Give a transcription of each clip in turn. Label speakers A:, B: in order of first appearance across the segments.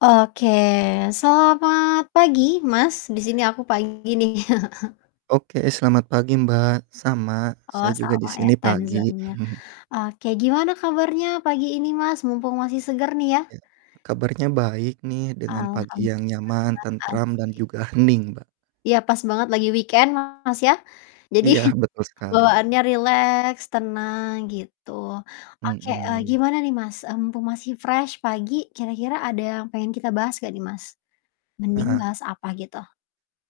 A: Oke, selamat pagi Mas, di sini aku pagi nih.
B: Oke, selamat pagi, Mbak, sama,
A: Oh,
B: saya juga di
A: sama ya
B: sini pagi.
A: timezone-nya. Oke gimana kabarnya pagi ini Mas? Mumpung masih seger nih ya.
B: Ya, kabarnya baik nih dengan pagi yang
A: Alhamdulillah
B: nyaman, tentram, dan
A: asik.
B: juga hening, Mbak.
A: Ya pas banget lagi weekend Mas ya. Jadi
B: Iya, betul sekali.
A: bawaannya rileks, tenang, gitu. Oke, eee,
B: Mhm.
A: gimana nih Mas, eee, mumpung masih fresh pagi, kira-kira ada yang pengen kita bahas gak nih Mas? Mending
B: Heeh.
A: bahas apa gitu?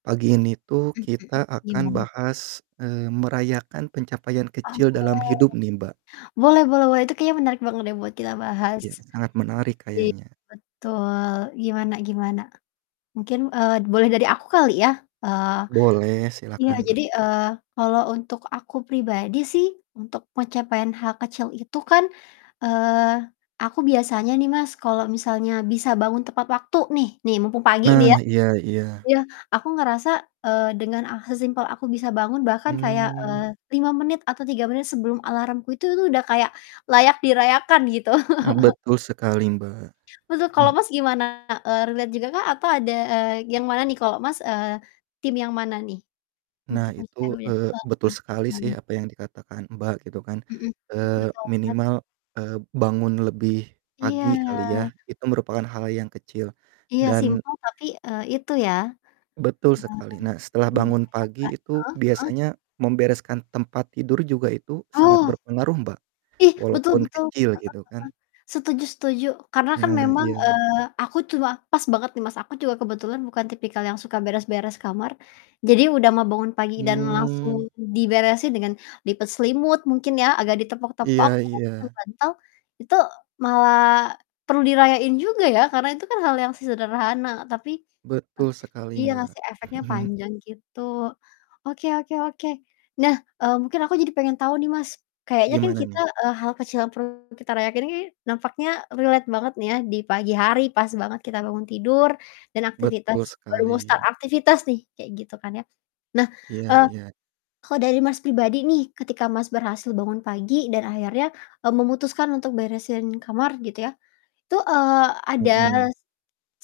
B: Pagi ini tuh
A: Mhm,
B: kita akan
A: gimana?
B: bahas, eee, merayakan pencapaian
A: Ah,
B: kecil
A: boleh.
B: dalam hidup nih Mbak.
A: Boleh boleh boleh, itu kayaknya menarik banget deh buat kita bahas.
B: Ya, sangat menarik
A: I
B: kayaknya.
A: betul, gimana gimana? Mungkin, eee, boleh dari aku kali ya. Eee
B: Boleh,
A: iya
B: silakan Mbak.
A: jadi, eee, kalau untuk aku pribadi sih untuk pencapaian hal kecil itu kan, eee, aku biasanya nih Mas kalau misalnya bisa bangun tepat waktu nih, nih mumpung pagi nih ya,
B: Nah, iya iya.
A: iya aku ngerasa, eee, dengan, ah, sesimpel aku bisa bangun bahkan kayak,
B: Mmm.
A: eee, 5 menit atau 3 menit sebelum alarmku itu udah kayak layak dirayakan gitu.
B: Ah, betul sekali Mbak.
A: Betul, kalau
B: Mhm.
A: Mas gimana? Eee, relate jugakah atau ada eee, yang mana nih? Kalau Mas, eee, tim yang mana nih? Untuk
B: Nah
A: weekend
B: itu,
A: dulu deh.
B: eee,
A: Heeh,
B: betul sekali sih
A: gimana?
B: apa yg dikatakan Mbak gitu kan.
A: Mhm, mmm,
B: Eee,
A: betul banget.
B: minimal, eee, bangun lebih pagi
A: Iya.
B: kali ya, itu merupakan hal yang kecil
A: Iya
B: dan
A: simpel tapi, eee, itu ya, eee,
B: Betul sekali. Nah setelah
A: perlu
B: bangun
A: dirayakan.
B: pagi itu
A: Heeh heeh.
B: biasanya membereskan tempat tidur juga itu sangat
A: Oh.
B: berpengaruh Mbak,
A: Ih, betul
B: walaupun
A: betul. Heeh
B: kecil gitu kan.
A: heeh. Setuju setuju, karena kan
B: Nah,
A: memang,
B: iya.
A: eee, aku tua pas banget nih Mas aku juga kebetulan bukan tipikal yang suka beres-beres kamar. Jadi udah mah bangun pagi dan
B: Mmm.
A: langsung diberesin dengan lipet selimut mungkin ya, agak ditepok-tepok
B: Iya
A: setelah susun
B: iya.
A: bantal, itu malah perlu dirayain juga ya karena itu kan hal yang se sederhana tapi
B: Betul sekali,
A: eh, iya
B: Mbak.
A: ngasih efeknya panjang gitu. Oke oke oke. Nah, eee, mungkin aku jadi pengen tau nih Mas, kayaknya kan
B: Gimana
A: kita
B: nih?
A: eee, hal kecil yang perlu kita rayakan ini nampaknya relate banget nih ya di pagi hari pas banget kita bangun tidur dan aktivitas
B: Betul
A: baru mau start
B: sekali.
A: aktivitas nih kayak gitu kan ya. Nah,
B: Iya
A: eee,
B: iya.
A: kalau dari Mas pribadi nih, ketika Mas berhasil bangun pagi dan akhirnya, eee, memutuskan untuk beresin kamar gitu ya. Itu, eee, ada
B: Mhm.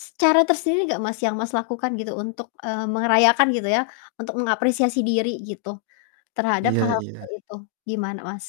A: s cara tersendiri nggak Mas yang Mas lakukan gitu untuk, eee, merayakan gitu ya, untuk mengapresiasi diri gitu terhadap
B: Iya
A: hal-hal kecil
B: iya.
A: itu, gimana Mas?